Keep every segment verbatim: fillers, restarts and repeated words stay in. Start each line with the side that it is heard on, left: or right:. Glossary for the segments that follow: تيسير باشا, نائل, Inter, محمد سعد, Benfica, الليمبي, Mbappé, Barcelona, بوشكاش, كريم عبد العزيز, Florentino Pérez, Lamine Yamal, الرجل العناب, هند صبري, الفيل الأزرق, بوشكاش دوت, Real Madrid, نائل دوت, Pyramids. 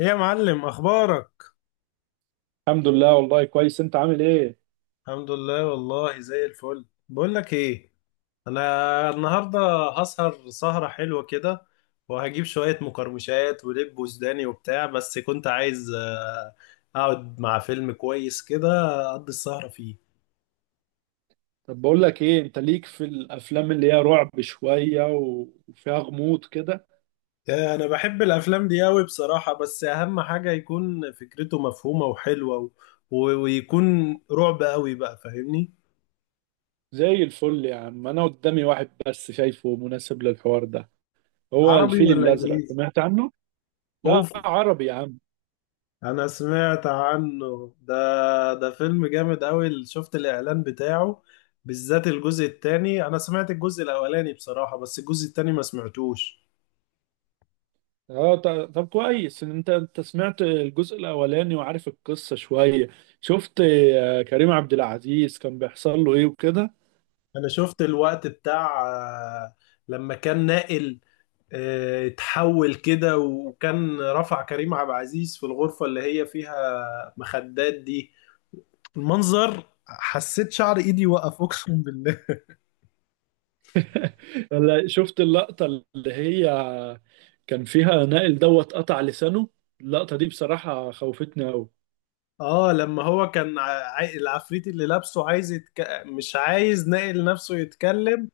left: ايه يا معلم، اخبارك؟
right: الحمد لله، والله كويس. انت عامل ايه؟
left: الحمد لله والله زي الفل. بقول لك ايه، انا النهارده هسهر سهره حلوه كده، وهجيب شويه مقرمشات ولب وسوداني وبتاع. بس كنت عايز آه، اقعد مع فيلم كويس كده، اقضي السهره فيه.
right: طب بقول لك ايه، انت ليك في الافلام اللي هي رعب شوية و- وفيها غموض كده؟
left: آه، انا بحب الافلام دي قوي بصراحه، بس اهم حاجه يكون فكرته مفهومه وحلوه و... و- ويكون رعب قوي بقى، فاهمني؟
right: زي الفل يا عم، انا قدامي واحد بس شايفه مناسب للحوار ده. هو
left: عربي
right: الفيل
left: ولا
right: الازرق،
left: انجليزي؟
right: سمعت عنه؟ لا
left: اوف.
right: عربي يا عم.
left: انا سمعت عنه ده، ده فيلم جامد قوي، شفت الاعلان بتاعه. بالذات الجزء الثاني، انا سمعت الجزء الاولاني بصراحة، بس الجزء الثاني ما سمعتوش.
right: اه، ط- طب كويس ان انت انت سمعت الجزء الاولاني وعارف القصة شوية. شفت آه، كريم عبد العزيز كان بيحصل له ايه وكده؟
left: انا شفت الوقت بتاع آه، لما كان ناقل آه، اتحول كده، وكان رفع كريم عبد العزيز في الغرفة اللي هي فيها مخدات دي. المنظر حسيت شعر ايدي وقف، اقسم بالله.
right: ولا شفت اللقطة اللي هي كان فيها نائل دوت قطع لسانه؟ اللقطة دي بصراحة خوفتني أوي.
left: اه لما هو كان عاي... العفريت اللي لابسه عايز يتك... مش عايز ناقل نفسه يتكلم،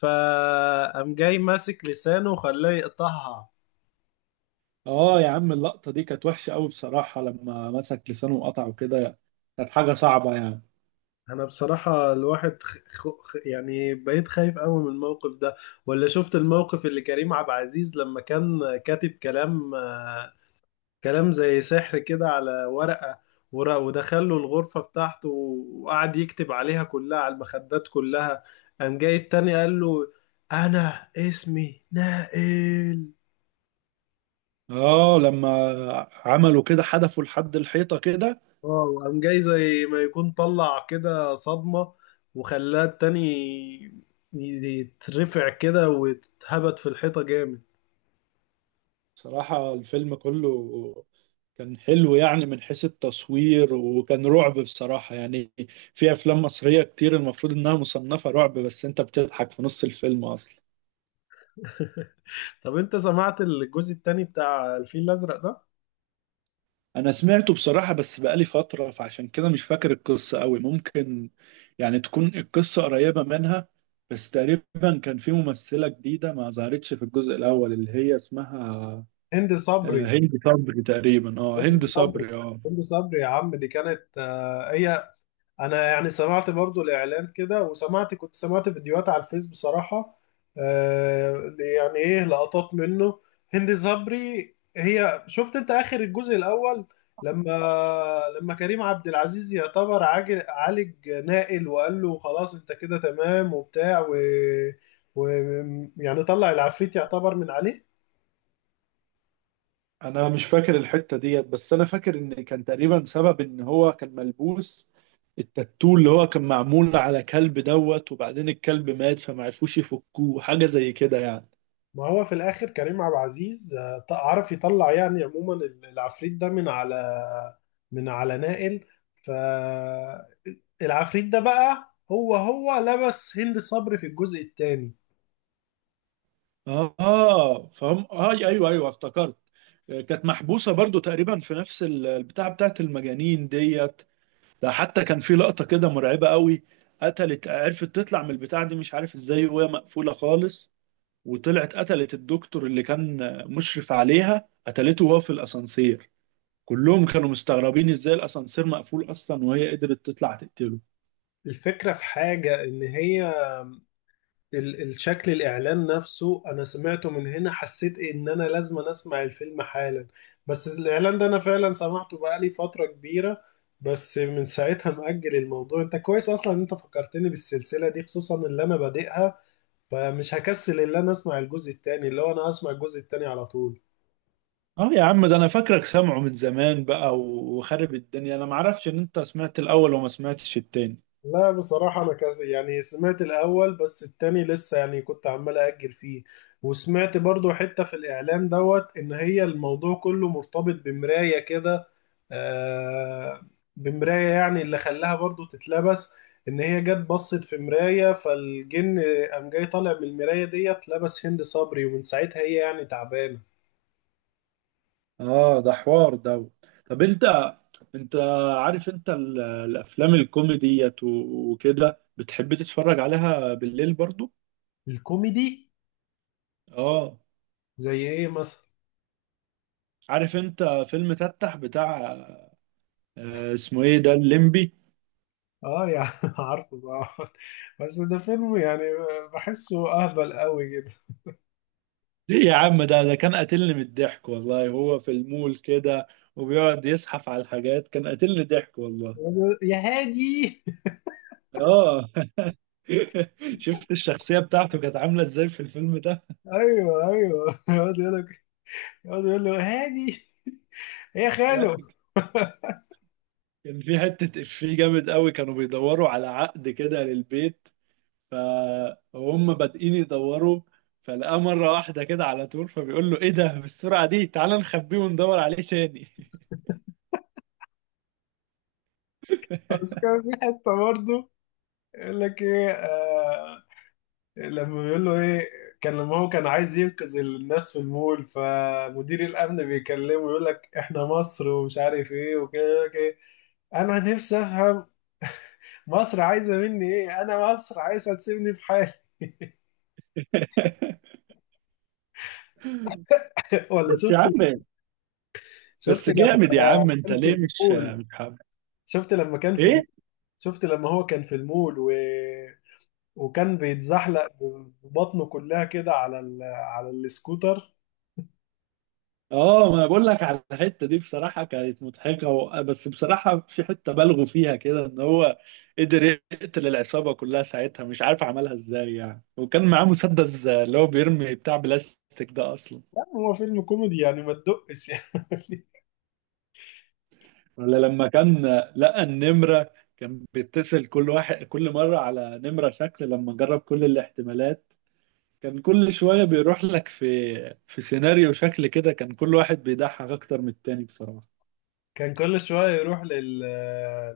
left: فقام جاي ماسك لسانه وخلاه يقطعها.
right: اه يا عم، اللقطة دي كانت وحشة أوي بصراحة، لما مسك لسانه وقطعه كده كانت حاجة صعبة يعني.
left: انا بصراحة الواحد خ... خ... خ- يعني بقيت خايف قوي من الموقف ده. ولا شفت الموقف اللي كريم عبد العزيز لما كان كاتب كلام آه، كلام زي سحر كده على ورقة، ورق، ودخل له الغرفة بتاعته وقعد يكتب عليها كلها، على المخدات كلها. قام جاي التاني قال له: أنا اسمي نائل.
right: اه لما عملوا كده حدفوا لحد الحيطة كده.
left: اه وقام جاي زي ما يكون طلع كده صدمة، وخلاه التاني يترفع كده ويتهبط في الحيطة جامد.
right: بصراحة الفيلم كله كان حلو، يعني من حيث التصوير، وكان رعب بصراحة يعني. في أفلام مصرية كتير المفروض إنها مصنفة رعب، بس أنت بتضحك في نص الفيلم أصلا.
left: طب انت سمعت الجزء التاني بتاع الفيل الأزرق ده؟
right: انا سمعته بصراحة، بس بقالي فترة فعشان كده مش فاكر القصة قوي. ممكن يعني تكون القصة قريبة منها، بس تقريبا كان في ممثلة جديدة ما ظهرتش في الجزء الاول اللي هي اسمها
left: هند صبري.
right: آه، هند صبري تقريبا. اه
left: هند
right: هند
left: صبري،
right: صبري، اه.
left: هند صبري يا عم، دي كانت آه، هي. انا يعني سمعت برضو الاعلان كده، وسمعت كنت سمعت فيديوهات على الفيس بصراحة. آه يعني ايه، لقطات منه. هند صبري، هي شفت انت اخر الجزء الاول، لما لما كريم عبد العزيز يعتبر عاج- عالج نائل، وقال له خلاص انت كده تمام وبتاع و, و يعني طلع العفريت، يعتبر من عليه.
right: انا مش فاكر الحتة ديت، بس انا فاكر ان كان تقريبا سبب ان هو كان ملبوس التاتو اللي هو كان معمول على كلب دوت، وبعدين الكلب مات فما عرفوش يفكوه، حاجة زي كده يعني.
left: ما هو في الاخر كريم عبد العزيز آه، عرف يطلع، يعني عموما ال- العفريت ده من على من على نائل. فالعفريت ده بقى، هو هو لبس هند صبري في الجزء الثاني.
right: اه فهم، اه ايوه ايوه افتكرت. آه، كانت محبوسه برضو تقريبا في نفس ال- البتاعه بتاعت المجانين ديت. ده حتى كان في لقطه كده مرعبه قوي، قتلت عرفت تطلع من البتاعه دي مش عارف ازاي، وهي مقفوله خالص، وطلعت قتلت الدكتور اللي كان آه، مشرف عليها، قتلته وهو في الاسانسير. كلهم كانوا مستغربين ازاي الاسانسير مقفول اصلا وهي قدرت تطلع تقتله.
left: الفكرة في حاجة، إن هي ال- الشكل الاعلان نفسه انا سمعته من هنا، حسيت ان انا لازم اسمع الفيلم حالا. بس الاعلان ده انا فعلا سمعته بقالي فترة كبيرة، بس من ساعتها مأجل الموضوع. انت كويس اصلا ان انت فكرتني بالسلسلة دي، خصوصا اللي انا بادئها. فمش هكسل ان انا اسمع الجزء التاني، اللي هو انا هسمع الجزء التاني على طول.
right: اه يا عم، ده انا فاكرك سامعه من زمان بقى وخارب الدنيا، انا معرفش ان انت سمعت الاول وما سمعتش التاني.
left: لا بصراحة، أنا كذا يعني سمعت الأول، بس التاني لسه يعني كنت عمال أأجل فيه. وسمعت برضو حتة في الإعلان دوت، إن هي الموضوع كله مرتبط بمراية كده. آه، بمراية، يعني اللي خلاها برضو تتلبس، إن هي جت بصت في مراية، فالجن قام جاي طالع من المراية ديت، لبس هند صبري، ومن ساعتها هي يعني تعبانة.
right: اه ده حوار ده. طب انت، انت عارف انت ال- الافلام الكوميديت و- وكده بتحب تتفرج عليها بالليل برضو؟
left: الكوميدي.
right: اه،
left: زي إيه مثلا؟
right: عارف انت فيلم تتح بتاع آه، اسمه ايه ده، الليمبي؟
left: آه يعني عارفه طبعا، بس ده فيلم يعني بحسه اهبل قوي.
right: ليه يا عم، ده ده كان قاتلني من الضحك والله. هو في المول كده وبيقعد يزحف على الحاجات، كان قاتلني ضحك والله.
left: يا هادي.
right: اه شفت الشخصية بتاعته كانت عاملة ازاي في الفيلم؟
left: ايوه ايوه، يقعد يقول لك يقعد يقول له: هادي يا
right: ده
left: خاله.
right: كان في حتة إفيه جامد قوي، كانوا بيدوروا على عقد كده للبيت، فهم بادئين يدوروا فلقاه مرة واحدة كده على طول، فبيقول له إيه ده بالسرعة دي، تعال نخبيه وندور عليه تاني.
left: بس كان في حته برضه يقول لك ايه، آه لما بيقول له ايه، كان لما هو كان عايز ينقذ الناس في المول، فمدير الامن بيكلمه يقول لك احنا مصر ومش عارف ايه وكده، يقول لك إيه: انا نفسي افهم مصر عايزه مني ايه، انا مصر عايزه تسيبني في حالي. ولا
right: بس يا
left: شفت،
right: عم،
left: شفت
right: بس
left: لما
right: جامد يا عم، أنت
left: كان في
right: ليه مش
left: المول
right: مش حابب؟
left: شفت لما كان في
right: إيه؟
left: شفت لما هو كان في المول و... وكان بيتزحلق ببطنه كلها كده على ال... على السكوتر.
right: اه، ما انا بقول لك على الحته دي، بصراحه كانت مضحكه و... بس بصراحه في حته بالغوا فيها كده، ان هو قدر يقتل العصابه كلها ساعتها، مش عارف عملها ازاي يعني، وكان معاه مسدس اللي هو بيرمي بتاع بلاستيك ده اصلا.
left: لا هو فيلم كوميدي يعني، ما تدقش يعني.
right: ولا لما كان لقى النمره كان بيتصل كل واحد كل مره على نمره شكل، لما جرب كل الاحتمالات كان كل شويه بيروح لك في في سيناريو شكل كده، كان كل واحد بيضحك اكتر من التاني بصراحه.
left: كان كل شوية يروح لل...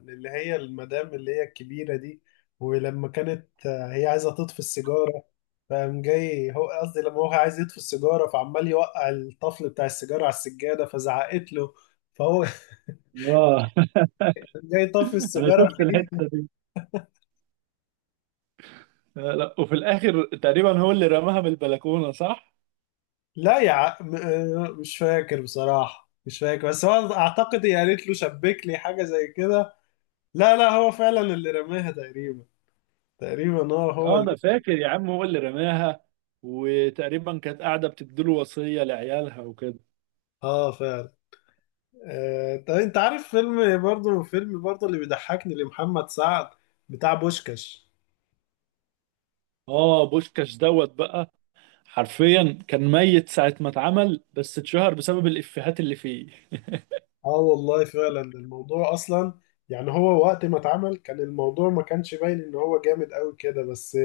left: للي هي المدام اللي هي الكبيرة دي. ولما كانت هي عايزة تطفي السيجارة، فقام جاي هو قصدي لما هو عايز يطفي السيجارة، فعمال يوقع الطفل بتاع السيجارة على السجادة، فزعقت له، فهو
right: اه
left: جاي يطفي
right: انا
left: السيجارة
right: شفت
left: في.
right: الحته دي. لا لا، وفي الاخر تقريبا هو اللي رماها من البلكونه، صح؟
left: لا يا ع... م- آه، مش فاكر بصراحة، مش فاكر، بس هو اعتقد هي قالت له شبك لي حاجة زي كده. لا لا، هو فعلا اللي رماها تقريبا، تقريبا هو هو
right: اه
left: اللي.
right: انا فاكر يا عم، هو اللي رماها، وتقريبا كانت قاعده بتديله وصيه لعيالها وكده.
left: اه فعلا. آه... طب انت عارف فيلم برضه، فيلم برضه اللي بيضحكني لمحمد سعد، بتاع بوشكاش.
right: اه، بوشكاش دوت بقى حرفيا كان ميت ساعه ما اتعمل، بس اتشهر بسبب الافيهات اللي فيه.
left: اه والله فعلا. الموضوع اصلا يعني، هو وقت ما اتعمل كان الموضوع ما كانش باين ان هو جامد قوي كده، بس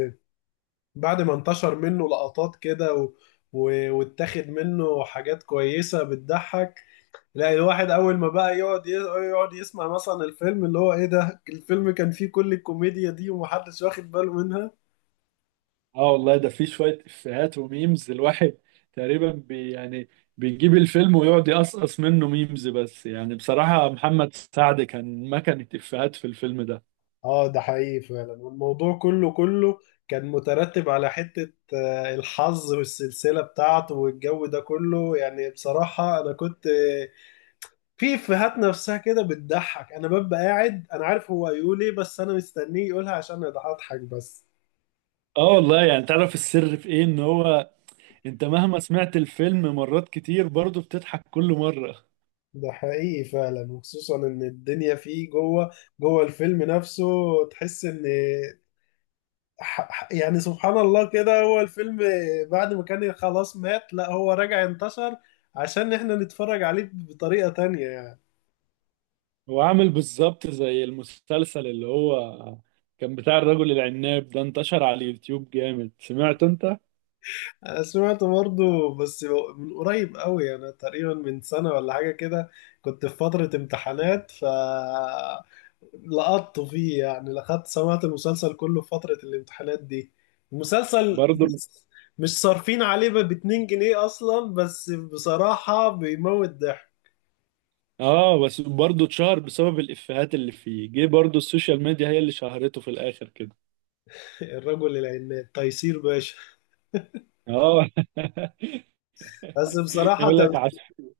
left: بعد ما انتشر منه لقطات كده و... و... واتاخد منه حاجات كويسة بتضحك. لا، الواحد أول ما بقى يقعد ي... يقعد يسمع مثلا الفيلم اللي هو إيه ده، الفيلم كان فيه كل الكوميديا دي ومحدش واخد باله منها.
right: اه والله، ده فيه شويه افيهات وميمز، الواحد تقريبا بي يعني بيجيب الفيلم ويقعد يقصقص منه ميمز بس، يعني بصراحه محمد سعد كان مكنه افيهات في الفيلم ده.
left: اه ده حقيقي فعلا. والموضوع كله كله كان مترتب على حتة آه، الحظ والسلسلة بتاعته والجو ده كله يعني. بصراحة أنا كنت في افيهات نفسها كده بتضحك، انا ببقى قاعد انا عارف هو هيقول ايه، بس انا مستنيه يقولها عشان اضحك بس.
right: اه والله، يعني تعرف السر في ايه، ان هو انت مهما سمعت الفيلم مرات كتير برضه بتضحك كل مرة.
left: ده حقيقي فعلا، وخصوصا ان الدنيا فيه جوه جوه الفيلم نفسه، تحس ان ح- ح- يعني سبحان الله كده. هو الفيلم بعد ما كان خلاص مات، لا هو رجع انتشر عشان احنا نتفرج عليه بطريقة تانية يعني.
right: هو عامل بالظبط زي المسلسل اللي هو كان بتاع الرجل العناب ده، انتشر على اليوتيوب جامد، سمعت انت؟
left: أنا سمعت برضه، بس من قريب قوي. أنا تقريبا من سنة ولا حاجة كده، كنت في فترة امتحانات، ف لقطت فيه يعني، لقطت سمعت المسلسل كله في فترة الامتحانات دي. المسلسل
right: برضه.
left: بص، مش صارفين عليه ب اتنين جنيه أصلا، بس بصراحة بيموت ضحك.
right: اه بس برضه اتشهر بسبب الافيهات اللي فيه، جه برضه السوشيال ميديا هي اللي شهرته في الاخر كده.
left: الرجل العناد تيسير باشا.
right: اه
left: بس بصراحة
right: يقول لك،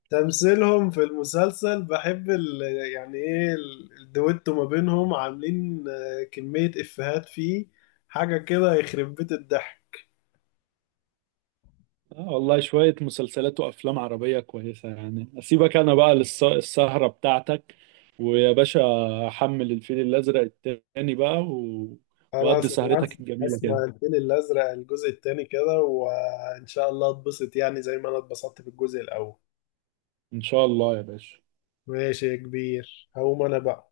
left: تمثيلهم في المسلسل، بحب ال... يعني ايه ال- الدويتو ما بينهم، عاملين آه، كمية إفيهات فيه، حاجة كده يخرب بيت الضحك.
right: آه والله شوية مسلسلات وأفلام عربية كويسة يعني. أسيبك أنا بقى للسهرة بتاعتك، ويا باشا أحمل الفيل الأزرق التاني بقى، و... وأدي
left: خلاص، أنا هس-
right: سهرتك الجميلة كده.
left: هسمع الفيل الأزرق الجزء التاني كده، وإن شاء الله اتبسط يعني زي ما أنا اتبسطت في الجزء الأول.
right: إن شاء الله يا باشا.
left: ماشي يا كبير، هقوم أنا بقى.